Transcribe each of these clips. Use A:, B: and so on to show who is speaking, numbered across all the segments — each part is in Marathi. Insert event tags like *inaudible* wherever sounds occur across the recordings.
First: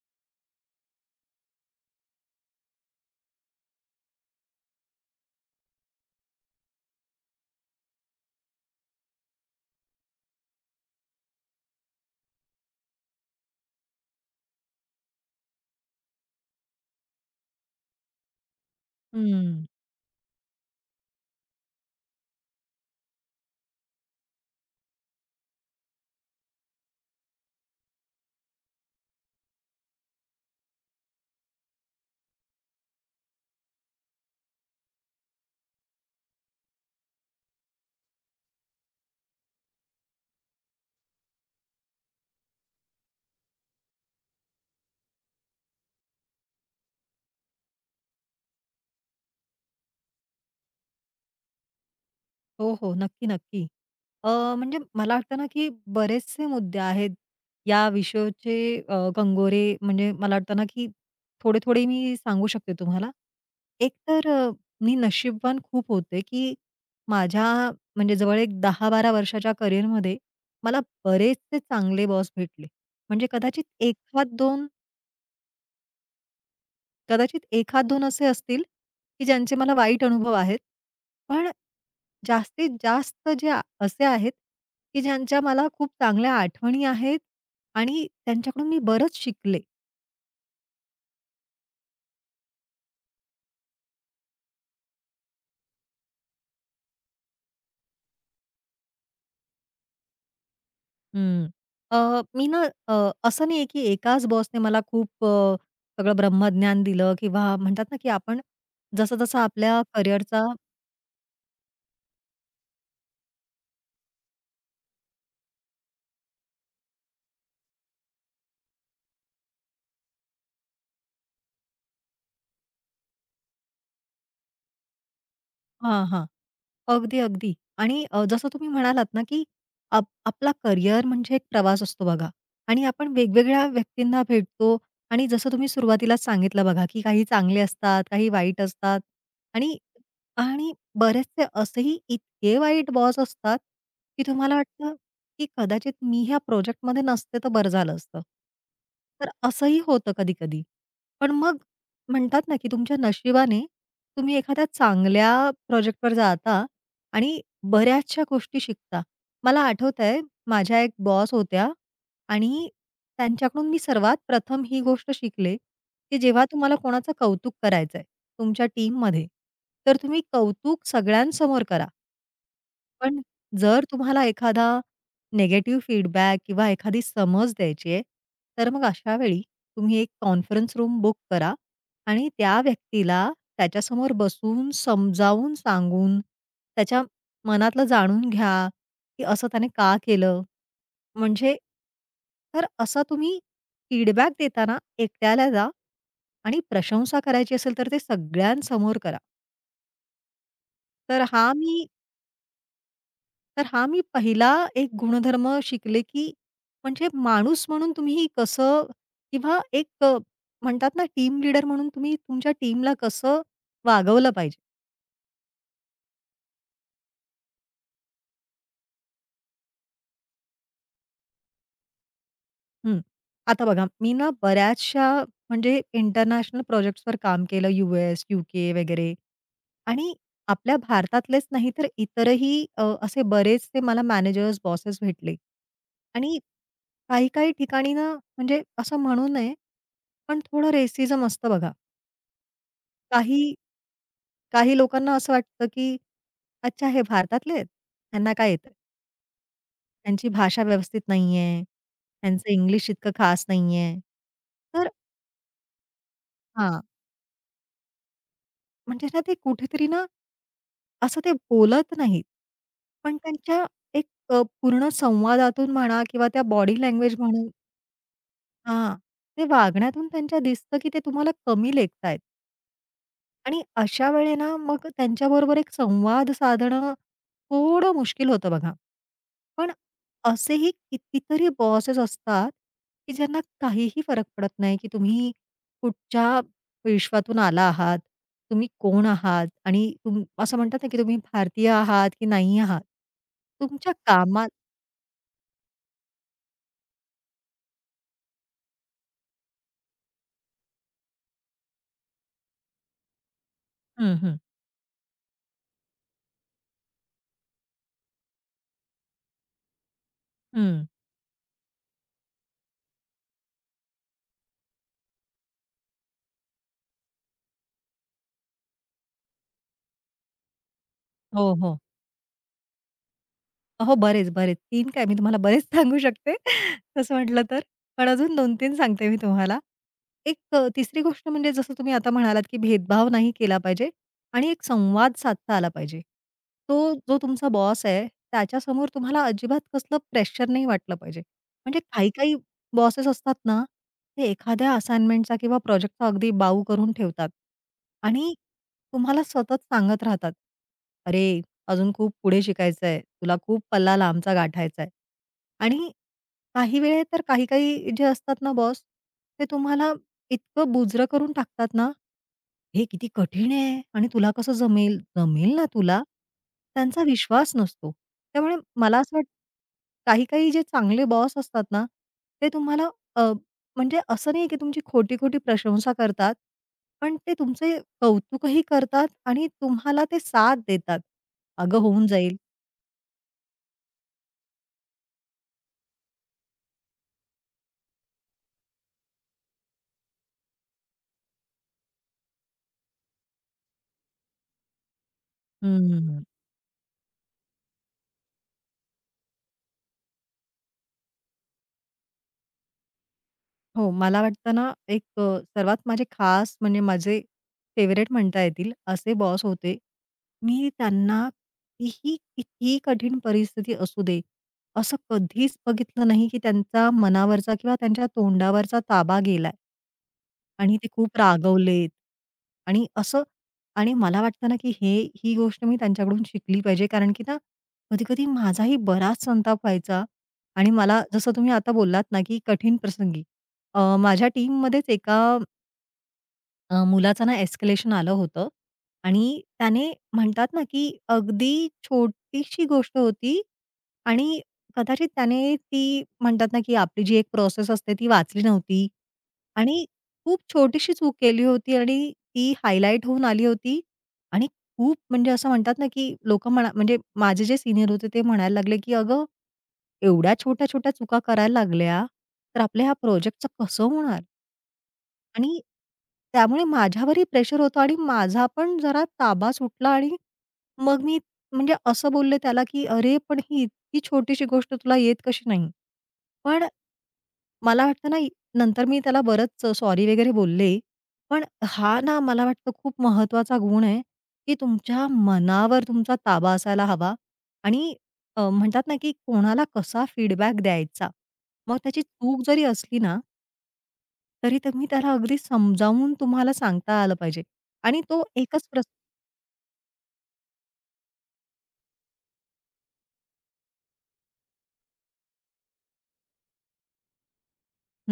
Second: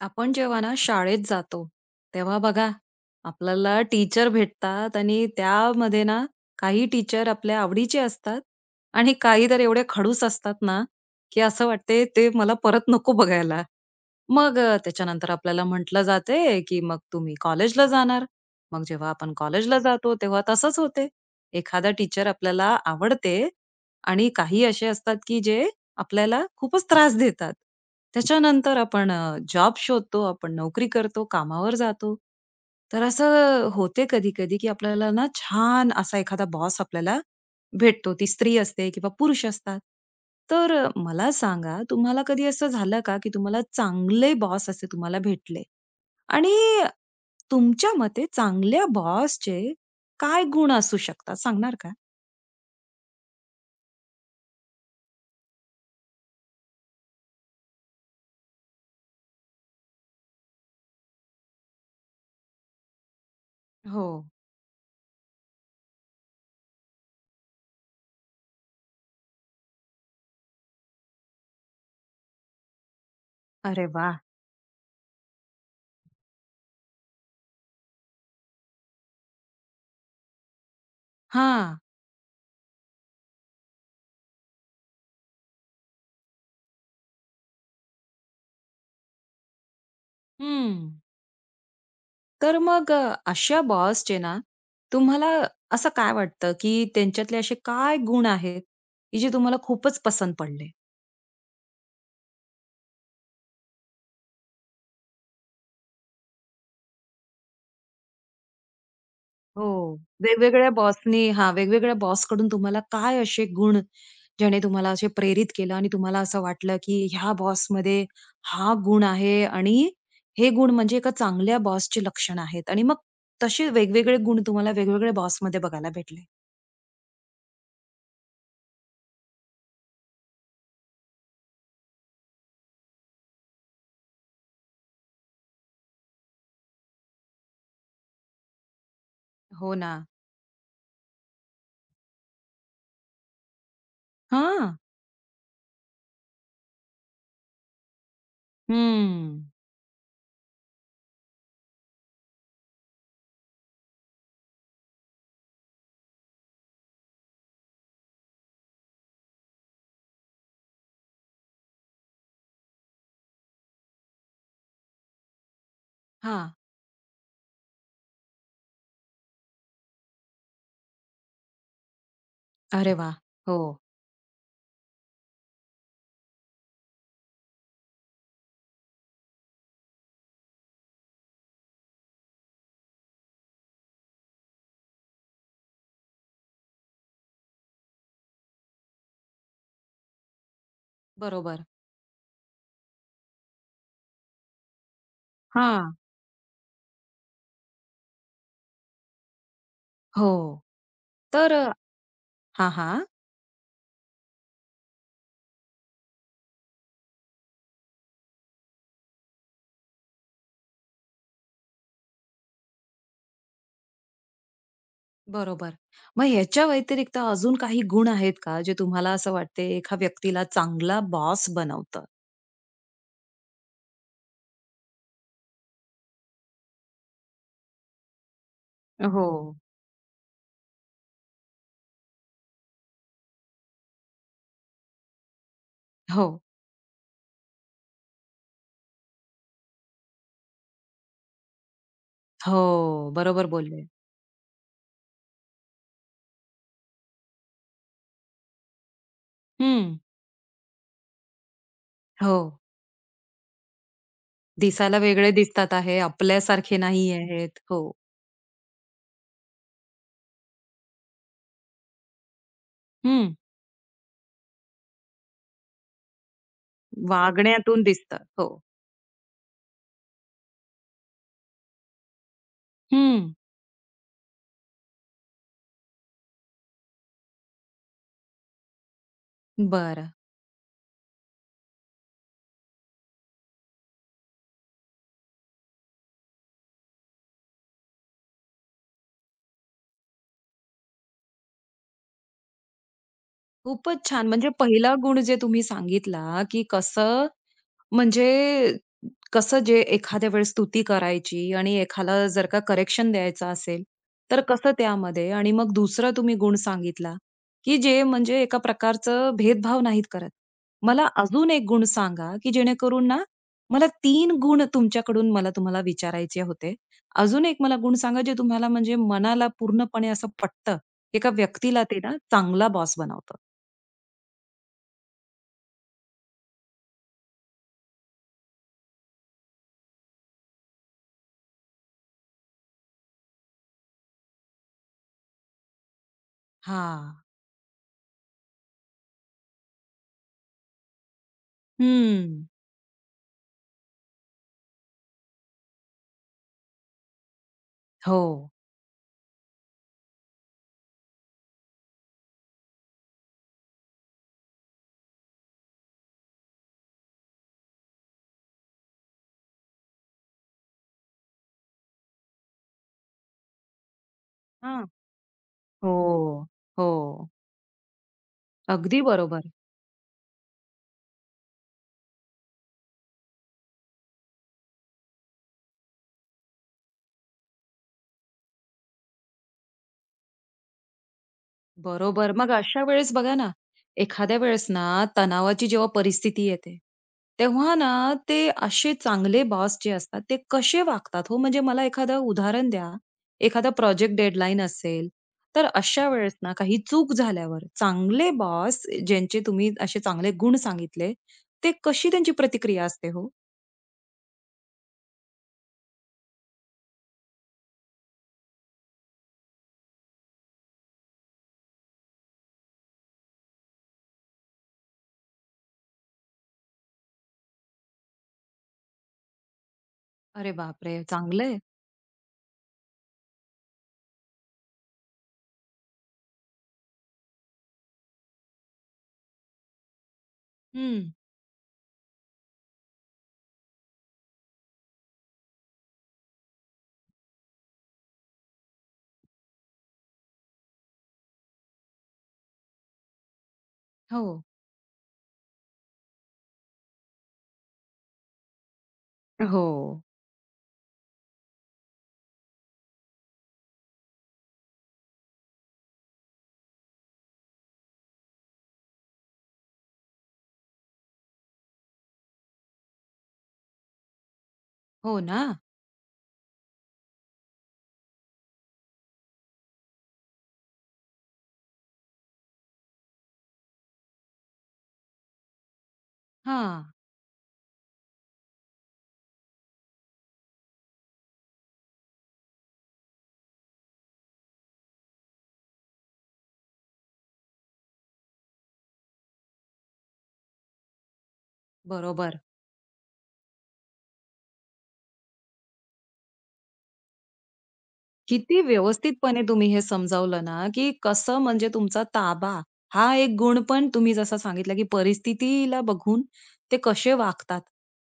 A: आपण जेव्हा ना शाळेत जातो, तेव्हा बघा आपल्याला टीचर भेटतात आणि त्यामध्ये ना काही टीचर आपल्या आवडीचे असतात आणि काही तर एवढे खडूस असतात ना, की असं वाटते ते मला परत नको बघायला. मग त्याच्यानंतर आपल्याला म्हटलं जाते, की "मग तुम्ही कॉलेजला जाणार." मग जेव्हा आपण
B: हं.
A: कॉलेजला जातो, तेव्हा तसंच होते. एखादा टीचर आपल्याला आवडते आणि काही असे असतात, की जे आपल्याला खूपच त्रास देतात. त्याच्यानंतर आपण जॉब शोधतो, आपण नोकरी करतो, कामावर जातो. तर असं होते कधी-कधी, की आपल्याला ना छान असा एखादा बॉस आपल्याला भेटतो. ती स्त्री असते किंवा पुरुष असतात. तर मला सांगा, तुम्हाला कधी असं झालं का, की तुम्हाला चांगले बॉस असे तुम्हाला भेटले? आणि तुमच्या मते चांगल्या बॉसचे काय गुण असू शकतात? सांगणार का?
B: हो, हो. नक्की, नक्की. अ, म्हणजे मला वाटतं ना, की बरेचसे मुद्दे आहेत या विषयाचे कंगोरे म्हणजे मला वाटतं ना, की थोडे-थोडे मी सांगू शकते तुम्हाला. एक
A: हो.
B: तर मी नशीबवान खूप होते, की माझ्या म्हणजे जवळ एक 10-12 वर्षाच्या करिअरमध्ये मला बरेचसे चांगले बॉस भेटले. म्हणजे कदाचित
A: अरे
B: एक
A: वाह!
B: दोन कदाचित एक आध दोन असे असतील, की ज्यांचे मला वाईट अनुभव आहेत. पण
A: हां.
B: जास्तीत जास्त जे असे आहेत, की ज्यांच्या मला खूप चांगल्या आठवणी आहेत आणि त्यांच्याकडून मी बरंच शिकले.
A: हं. तर मग अशा बॉसचे ना, तुम्हाला असं काय वाटतं, की त्यांच्यातले असे काय गुण आहेत, की जे तुम्हाला खूपच पसंत पडले?
B: हं. अ, मी ना अ, असं नाहीये, की एकाच बॉसने मला खूप सगळं ब्रह्मज्ञान दिलं किंवा म्हणतात ना, की आपण जसं-जसं
A: हो.
B: आपल्या करिअरचा
A: वेगवेगळ्या बॉसनी हां, वेगवेगळ्या बॉसकडून तुम्हाला काय असे गुण, ज्याने तुम्हाला असे प्रेरित केलं आणि तुम्हाला असं वाटलं, की ह्या बॉसमध्ये हा गुण आहे आणि हे गुण म्हणजे एका चांगल्या बॉसचे लक्षण आहेत आणि मग तसे वेगवेगळे गुण तुम्हाला वेगवेगळ्या बॉसमध्ये बघायला
B: हां, हां.
A: भेटले?
B: अगदी, अगदी. आणि जसं तुम्ही म्हणालात ना, की आपला करिअर म्हणजे एक प्रवास असतो बघा आणि आपण वेगवेगळ्या व्यक्तींना भेटतो आणि जसं तुम्ही सुरुवातीलाच सांगितलं बघा, की काही चांगले असतात, काही वाईट असतात
A: हो
B: आणि
A: ना.
B: आणि बरेचसे असेही इतके वाईट बॉस असतात, की तुम्हाला
A: हां.
B: वाटतं, की कदाचित मी ह्या प्रोजेक्टमध्ये नसते तर बरं झालं असतं. तर
A: हम्म.
B: असंही होतं कधी-कधी. पण मग म्हणतात ना, की तुमच्या नशिबाने तुम्ही एखाद्या चांगल्या प्रोजेक्टवर जाता आणि बऱ्याचशा गोष्टी शिकता. मला आठवतंय माझ्या एक बॉस होत्या आणि त्यांच्याकडून मी सर्वात प्रथम ही गोष्ट शिकले, की जेव्हा
A: हां.
B: तुम्हाला कोणाचं कौतुक करायचंय तुमच्या टीममध्ये, तर तुम्ही कौतुक सगळ्यांसमोर करा.
A: अरे वाह!
B: पण
A: हो.
B: जर तुम्हाला एखादा निगेटिव्ह फीडबॅक किंवा एखादी समज द्यायची आहे, तर मग अशा वेळी तुम्ही एक कॉन्फरन्स रूम बुक करा आणि त्या व्यक्तीला त्याच्यासमोर बसून समजावून सांगून त्याच्या मनातलं जाणून घ्या, की असं त्याने का केलं? म्हणजे
A: बरोबर.
B: तर असा तुम्ही फीडबॅक देताना एकट्याला जा
A: हां.
B: आणि प्रशंसा करायची असेल तर ते सगळ्यांसमोर करा.
A: हो.
B: तर हा
A: तर
B: मी
A: हां, हां.
B: तर हा मी पहिला एक गुणधर्म शिकले, की म्हणजे माणूस म्हणून तुम्ही कसं किंवा एक म्हणतात ना टीम लीडर म्हणून तुम्ही तुमच्या टीमला कसं वागवलं पाहिजे.
A: बरोबर. मग ह्याच्या व्यतिरिक्त अजून काही गुण आहेत का, जे तुम्हाला असं वाटते एका व्यक्तीला चांगला बॉस बनवतं?
B: हं. आता बघा मी ना बऱ्याचशा म्हणजे इंटरनॅशनल प्रोजेक्ट्सवर काम केलं यू-एस, यू-के वगैरे
A: हो.
B: आणि आपल्या भारतातलेच नाही तर इतरही असे बरेचसे मला मॅनेजर्स, बॉसेस भेटले.
A: हो.
B: आणि काही-काही ठिकाणी ना म्हणजे असं म्हणू नये, पण थोडं रेसिझम असतं बघा.
A: हो. बरोबर
B: काही
A: बोलले.
B: काही लोकांना असं वाटतं, की अच्छा हे भारतातले आहेत, ह्यांना काय येतंय?
A: हं.
B: त्यांची भाषा व्यवस्थित नाहीये,
A: हो.
B: त्यांचं इंग्लिश इतकं खास नाहीये. तर
A: दिसायला वेगळे दिसतात आहे, आपल्यासारखे
B: हां,
A: नाही आहेत. हो.
B: म्हणजे ना ते कुठेतरी ना असं ते बोलत नाहीत. पण
A: हं.
B: त्यांच्या एक पूर्ण संवादातून म्हणा किंवा त्या बॉडी लँग्वेज म्हणून
A: वागण्यातून दिसतं. हो.
B: हां, ते वागण्यातून त्यांच्या दिसतं, की ते तुम्हाला कमी लेखतायत.
A: हं.
B: आणि अशा वेळे ना मग त्यांच्याबरोबर एक संवाद साधणं थोडं मुश्किल होतं बघा. पण
A: बरं.
B: असेही कितीतरी बॉसेस असतात, की ज्यांना काहीही फरक पडत नाही, की तुम्ही कुठच्या विश्वातून आला आहात, तुम्ही कोण आहात आणि असं म्हणतात ना, की तुम्ही भारतीय आहात की नाही आहात. तुमच्या
A: खूपच छान.
B: कामात
A: म्हणजे पहिला गुण जे तुम्ही सांगितला, की कसं म्हणजे कसं जे एखाद्या वेळेस स्तुती करायची आणि एखाला जर का करेक्शन द्यायचं असेल,
B: हं, हं,
A: तर कसं त्यामध्ये? आणि मग दुसरा तुम्ही गुण सांगितला, की जे म्हणजे एका प्रकारचं भेदभाव नाहीत करत.
B: हं.
A: मला अजून एक गुण सांगा, की जेणेकरून ना मला 3 गुण तुमच्याकडून मला तुम्हाला विचारायचे होते. अजून एक मला गुण सांगा, जे तुम्हाला म्हणजे मनाला पूर्णपणे असं पटतं. एका
B: हो, हो.
A: व्यक्तीला ते ना चांगला बॉस बनवतं.
B: हो, बरेच, बरेच. तीन काय मी तुम्हाला बरेच सांगू शकते *laughs* तसं म्हटलं तर. पण अजून 2-3 सांगते मी तुम्हाला. एक तिसरी गोष्ट म्हणजे जसं तुम्ही आता म्हणालात, की भेदभाव नाही केला पाहिजे आणि एक संवाद साधता आला पाहिजे. तो
A: हां.
B: जो तुमचा बॉस आहे, त्याच्यासमोर तुम्हाला अजिबात कसलं प्रेशर नाही वाटलं पाहिजे. म्हणजे काही-काही
A: हं.
B: बॉसेस असतात ना, ते एखाद्या असाइनमेंटचा किंवा प्रोजेक्टचा अगदी बाऊ करून ठेवतात
A: हो.
B: आणि तुम्हाला सतत सांगत राहतात, "अरे अजून खूप पुढे शिकायचंय, तुला खूप पल्ला लांबचा गाठायचा आहे. आणि काही वेळे तर काही-काही जे असतात ना बॉस, ते तुम्हाला इतकं बुजरं करून टाकतात ना, हे किती कठीण आहे आणि तुला कसं
A: हां.
B: जमेल? जमेल ना तुला.
A: हो. हो.
B: त्यांचा विश्वास नसतो. त्यामुळे मला
A: अगदी
B: असं वाटतं
A: बरोबर.
B: काही-काही जे चांगले बॉस असतात ना, ते तुम्हाला अ, म्हणजे असं नाही की तुमची खोटी-खोटी प्रशंसा करतात, पण ते तुमचे कौतुकही करतात आणि तुम्हाला ते साथ देतात. "अगं होऊन
A: बरोबर.
B: जाईल."
A: मग अशा वेळेस बघा ना, एखाद्या वेळेस ना तणावाची जेव्हा परिस्थिती येते, तेव्हा ना ते असे चांगले बॉस जे असतात, ते कसे वागतात हो? म्हणजे मला एखादं उदाहरण द्या. एखादा प्रोजेक्ट डेडलाईन असेल, तर अशा
B: हं.
A: वेळेस ना काही चूक झाल्यावर चांगले बॉस ज्यांचे तुम्ही असे चांगले गुण सांगितले, ते कशी त्यांची प्रतिक्रिया असते हो?
B: हो, मला वाटतं ना, एक सर्वात माझे खास म्हणजे माझे फेव्हरेट म्हणता येतील असे बॉस होते. मी त्यांना कितीही, कितीही कठीण परिस्थिती असू दे, असं कधीच बघितलं नाही, की त्यांचा मनावरचा किंवा त्यांच्या तोंडावरचा ताबा गेलाय.
A: अरे
B: आणि ते
A: बापरे!
B: खूप
A: चांगलं आहे.
B: रागवलेत आणि असं आणि मला वाटतं ना, की हे ही गोष्ट मी त्यांच्याकडून शिकली पाहिजे. कारण की ना, कधी-कधी माझाही बराच संताप व्हायचा आणि मला जसं तुम्ही आता बोललात ना, की कठीण प्रसंगी माझ्या टीममध्येच एका मुलाचं ना एस्केलेशन आलं होतं आणि त्याने म्हणतात ना, की अगदी छोटीशी गोष्ट होती
A: हो.
B: आणि कदाचित त्याने ती म्हणतात ना, की आपली जी एक प्रोसेस असते ती वाचली नव्हती.
A: हो.
B: आणि खूप छोटीशी चूक केली होती आणि ती हायलाइट होऊन आली होती आणि खूप म्हणजे असं म्हणतात ना, की लोकं म्हणा म्हणजे माझे जे सीनियर होते ते म्हणायला लागले, की "अगं, एवढ्या छोट्या-छोट्या चुका करायला लागल्या, तर आपल्या ह्या प्रोजेक्टचं कसं होणार?"
A: हो ना?
B: आणि त्यामुळे माझ्यावरही प्रेशर होतं आणि माझा पण जरा ताबा सुटला आणि मग मी म्हणजे असं बोलले त्याला, की "अरे, पण ही इतकी छोटीशी गोष्ट तुला येत कशी नाही?" पण
A: हां.
B: मला वाटतं ना, नंतर मी त्याला बरंच सॉरी वगैरे बोलले. पण हा ना, मला वाटतं खूप महत्त्वाचा गुण आहे, की तुमच्या मनावर तुमचा ताबा असायला हवा आणि म्हणतात ना, की कोणाला कसा फीडबॅक द्यायचा. मग त्याची
A: बरोबर.
B: चूक जरी असली ना, तरी तुम्ही त्याला अगदी समजावून तुम्हाला सांगता आलं पाहिजे आणि तो
A: किती
B: एकच
A: व्यवस्थितपणे तुम्ही हे समजावलं ना, की कसं म्हणजे तुमचा ताबा हा एक गुण पण तुम्ही जसा सांगितला, की परिस्थितीला बघून ते कसे वागतात.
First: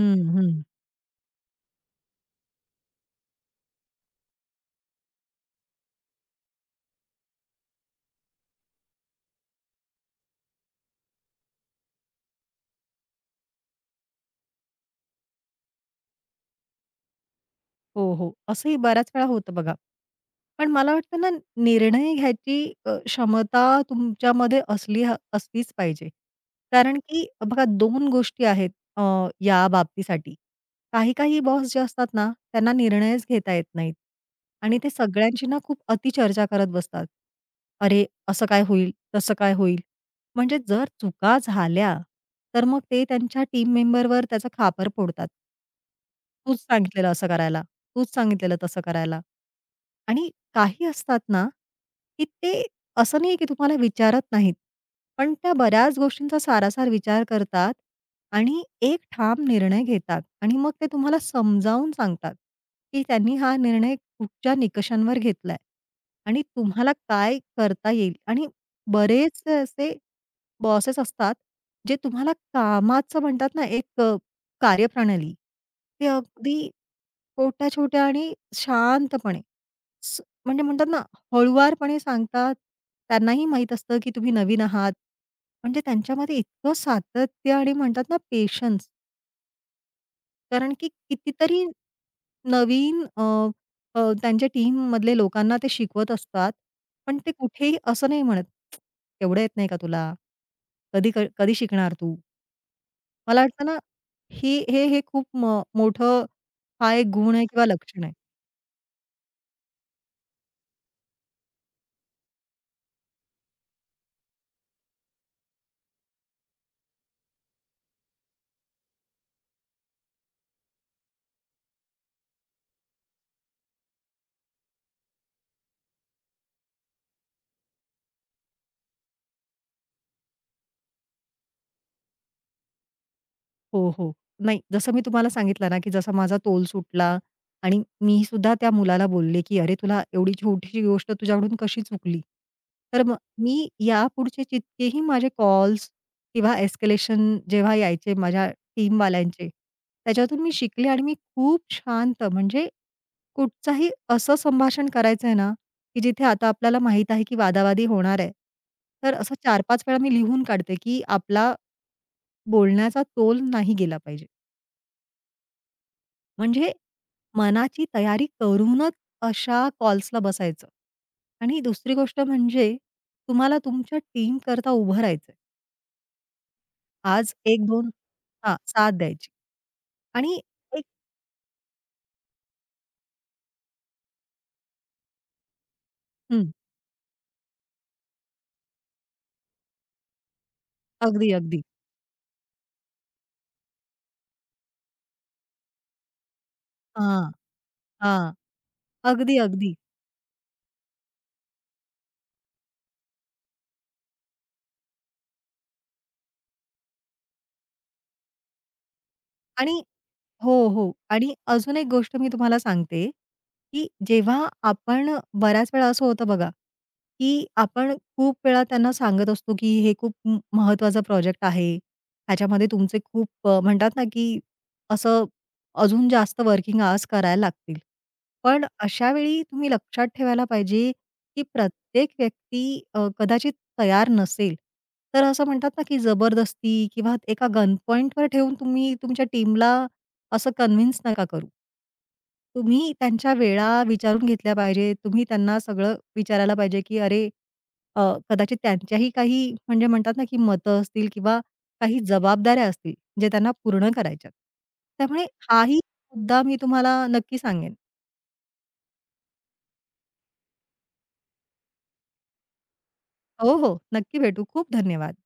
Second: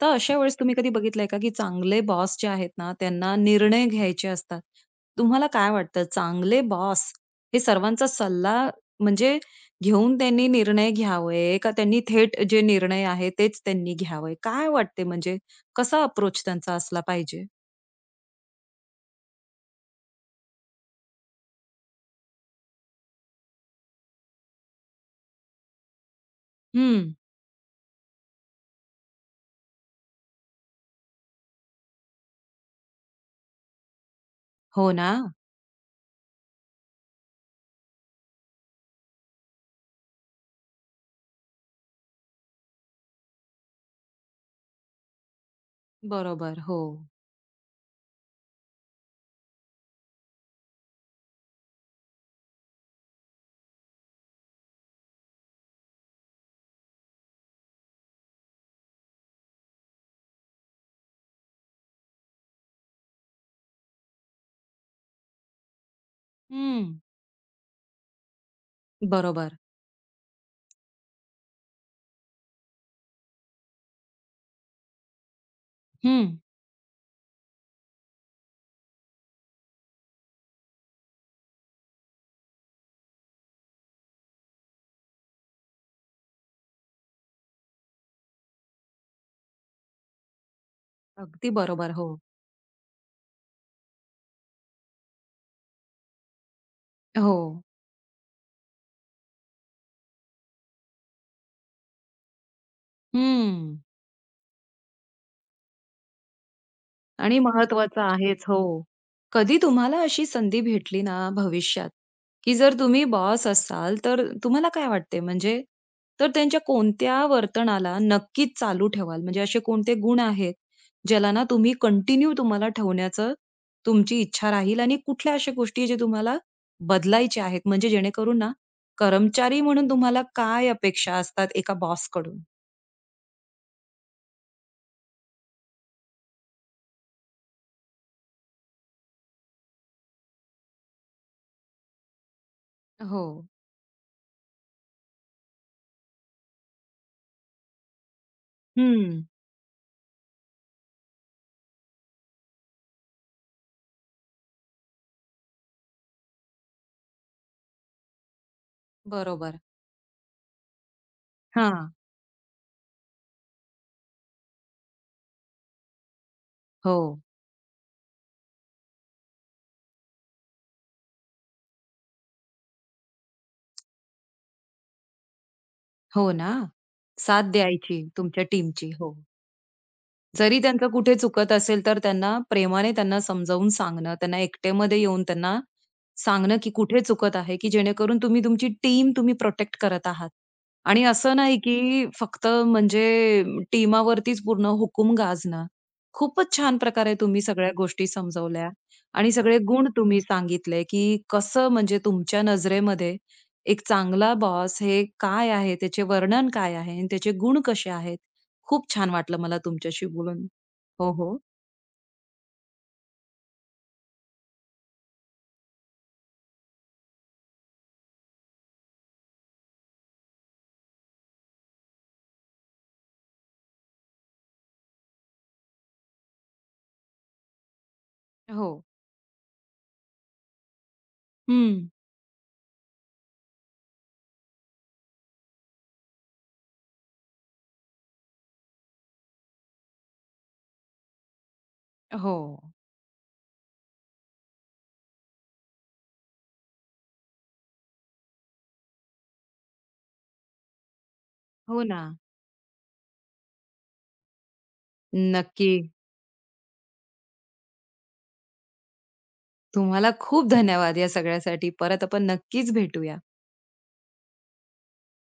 A: तर अशा वेळेस तुम्ही कधी बघितलंय का, की चांगले बॉस जे आहेत ना, त्यांना निर्णय घ्यायचे असतात. तुम्हाला काय वाटतं चांगले बॉस हे सर्वांचा सल्ला म्हणजे घेऊन त्यांनी निर्णय घ्यावे का त्यांनी थेट जे निर्णय आहे तेच त्यांनी घ्यावे? काय वाटते म्हणजे कसा अप्रोच त्यांचा असला पाहिजे?
B: हो, हो. असंही बऱ्याच वेळा होतं बघा. पण मला वाटतं ना निर्णय घ्यायची क्षमता तुमच्यामध्ये असलीच पाहिजे. कारण
A: हं.
B: की बघा दोन गोष्टी आहेत अ, या बाबतीसाठी. काही-काही बॉस जे असतात ना, त्यांना निर्णयच घेता येत नाहीत आणि ते
A: हो ना.
B: सगळ्यांची ना खूप अतिचर्चा करत बसतात. "अरे, असं काय होईल? तसं काय होईल?" म्हणजे जर चुका झाल्या, तर मग ते त्यांच्या टीम मेंबरवर त्याचा खापर फोडतात. तूच
A: बरोबर. हो.
B: सांगितलेलं असं करायला, तूच सांगितलेलं तसं करायला. आणि काही असतात ना, की ते असं नाहीये की तुम्हाला विचारत नाहीत. पण त्या बऱ्याच गोष्टींचा सारासार विचार करतात आणि एक ठाम निर्णय घेतात आणि मग ते तुम्हाला समजावून सांगतात, की त्यांनी हा निर्णय कुठच्या निकषांवर घेतलाय आणि तुम्हाला
A: हं.
B: काय करता येईल आणि बरेचसे
A: बरोबर.
B: असे बॉसेस असतात, जे तुम्हाला कामाचं म्हणतात ना एक कार्यप्रणाली, ते
A: हं.
B: अगदी छोट्या-छोट्या आणि शांतपणे म्हणजे म्हणतात ना हळुवारपणे सांगतात. त्यांनाही माहीत असतं, की तुम्ही नवीन आहात. म्हणजे त्यांच्यामध्ये इतकं सातत्य आणि म्हणतात ना पेशन्स कारण की
A: अगदी
B: कितीतरी
A: बरोबर. हो.
B: नवीन अ, अ, त्यांच्या टीममधले लोकांना ते शिकवत असतात. पण ते
A: हो.
B: कुठेही असं नाही म्हणत, "एवढं येत नाही का तुला? कधी शिकणार तू?" मला
A: हं.
B: वाटतं ना, हे हे हे खूप मोठं हा एक गुण
A: आणि
B: आहे किंवा
A: महत्वाचं
B: लक्षण आहे.
A: आहेच. हो. कधी तुम्हाला अशी संधी भेटली ना भविष्यात, की जर तुम्ही बॉस असाल, तर तुम्हाला काय वाटते म्हणजे तर त्यांच्या कोणत्या वर्तनाला नक्कीच चालू ठेवाल? म्हणजे असे कोणते गुण आहेत, ज्याला ना तुम्ही कंटिन्यू तुम्हाला ठेवण्याचं तुमची इच्छा राहील आणि कुठल्या अशा गोष्टी जे तुम्हाला बदलायच्या आहेत? म्हणजे जेणेकरून ना कर्मचारी म्हणून तुम्हाला काय अपेक्षा असतात एका बॉसकडून?
B: हो, हो. नाही, जसं मी तुम्हाला सांगितलं ना, की जसा माझा तोल सुटला आणि मी सुद्धा त्या मुलाला बोलले, की "अरे, तुला एवढी छोटीशी गोष्ट तुझ्याकडून कशी चुकली?" तर मग
A: हो.
B: मी यापुढचे जितकेही माझे कॉल्स किंवा एस्केलेशन जेव्हा यायचे माझ्या
A: हं.
B: टीमवाल्यांचे, त्याच्यातून मी शिकले आणि मी खूप शांत म्हणजे कुठचाही असं संभाषण करायचं आहे ना, की जिथे आता आपल्याला माहीत आहे, की वादावादी होणार आहे. तर असं
A: बरोबर.
B: 4-5 वेळा मी लिहून काढते, की आपला
A: हां.
B: बोलण्याचा तोल नाही गेला पाहिजे. म्हणजे
A: हो.
B: मनाची तयारी करूनच अशा कॉल्सला बसायचं. आणि दुसरी गोष्ट म्हणजे तुम्हाला तुमच्या टीमकरता उभं राहायचंय.
A: हो ना.
B: आज
A: साथ
B: एक दोन
A: द्यायची तुमच्या
B: हां,
A: टीमची.
B: साथ
A: हो.
B: द्यायची आणि
A: जरी
B: एक
A: त्यांचं कुठे चुकत असेल, तर त्यांना प्रेमाने त्यांना समजावून सांगणं, त्यांना एकटेमध्ये येऊन त्यांना
B: हं.
A: सांगणं, की कुठे चुकत आहे, की जेणेकरून तुम्ही तुमची टीम तुम्ही प्रोटेक्ट करत आहात. आणि
B: अगदी,
A: असं नाही,
B: अगदी.
A: की फक्त म्हणजे टीमावरतीच पूर्ण हुकूम गाजणं. खूपच छान प्रकारे
B: हां,
A: तुम्ही सगळ्या गोष्टी
B: हां.
A: समजवल्या आणि
B: अगदी,
A: सगळे
B: अगदी.
A: गुण तुम्ही सांगितले, की कसं म्हणजे तुमच्या नजरेमध्ये एक चांगला बॉस हे काय आहे, त्याचे वर्णन काय आहे आणि त्याचे गुण कसे आहेत. खूप छान वाटलं मला
B: आणि
A: तुमच्याशी बोलून.
B: हो, हो.
A: हो,
B: आणि
A: हो.
B: अजून एक गोष्ट मी तुम्हाला सांगते, की जेव्हा आपण बऱ्याच वेळा असं होतं बघा, की आपण खूप वेळा त्यांना सांगत असतो, की हे खूप महत्वाचा प्रोजेक्ट आहे. ह्याच्यामध्ये तुमचे खूप म्हणतात ना, की असं अजून जास्त वर्किंग आवर्स करायला लागतील. पण
A: हो.
B: अशा वेळी तुम्ही लक्षात ठेवायला पाहिजे, की
A: हं.
B: प्रत्येक व्यक्ती कदाचित तयार नसेल. तर असं म्हणतात ना, की जबरदस्ती किंवा एका गन पॉइंटवर ठेवून तुम्ही तुमच्या टीमला असं कन्व्हिन्स नका करू.
A: हो.
B: तुम्ही त्यांच्या वेळा विचारून घेतल्या पाहिजेत. तुम्ही त्यांना सगळं विचारायला पाहिजे, की अरे अ, कदाचित त्यांच्याही काही म्हणजे म्हणतात ना, की मतं असतील किंवा
A: हो
B: काही
A: ना.
B: जबाबदाऱ्या असतील, जे त्यांना पूर्ण करायच्यात. त्यामुळे
A: नक्की.
B: हाही मुद्दा मी तुम्हाला नक्की सांगेन.
A: तुम्हाला खूप धन्यवाद या सगळ्यासाठी. परत आपण नक्कीच भेटूया.
B: हो, हो. नक्की भेटू. खूप धन्यवाद.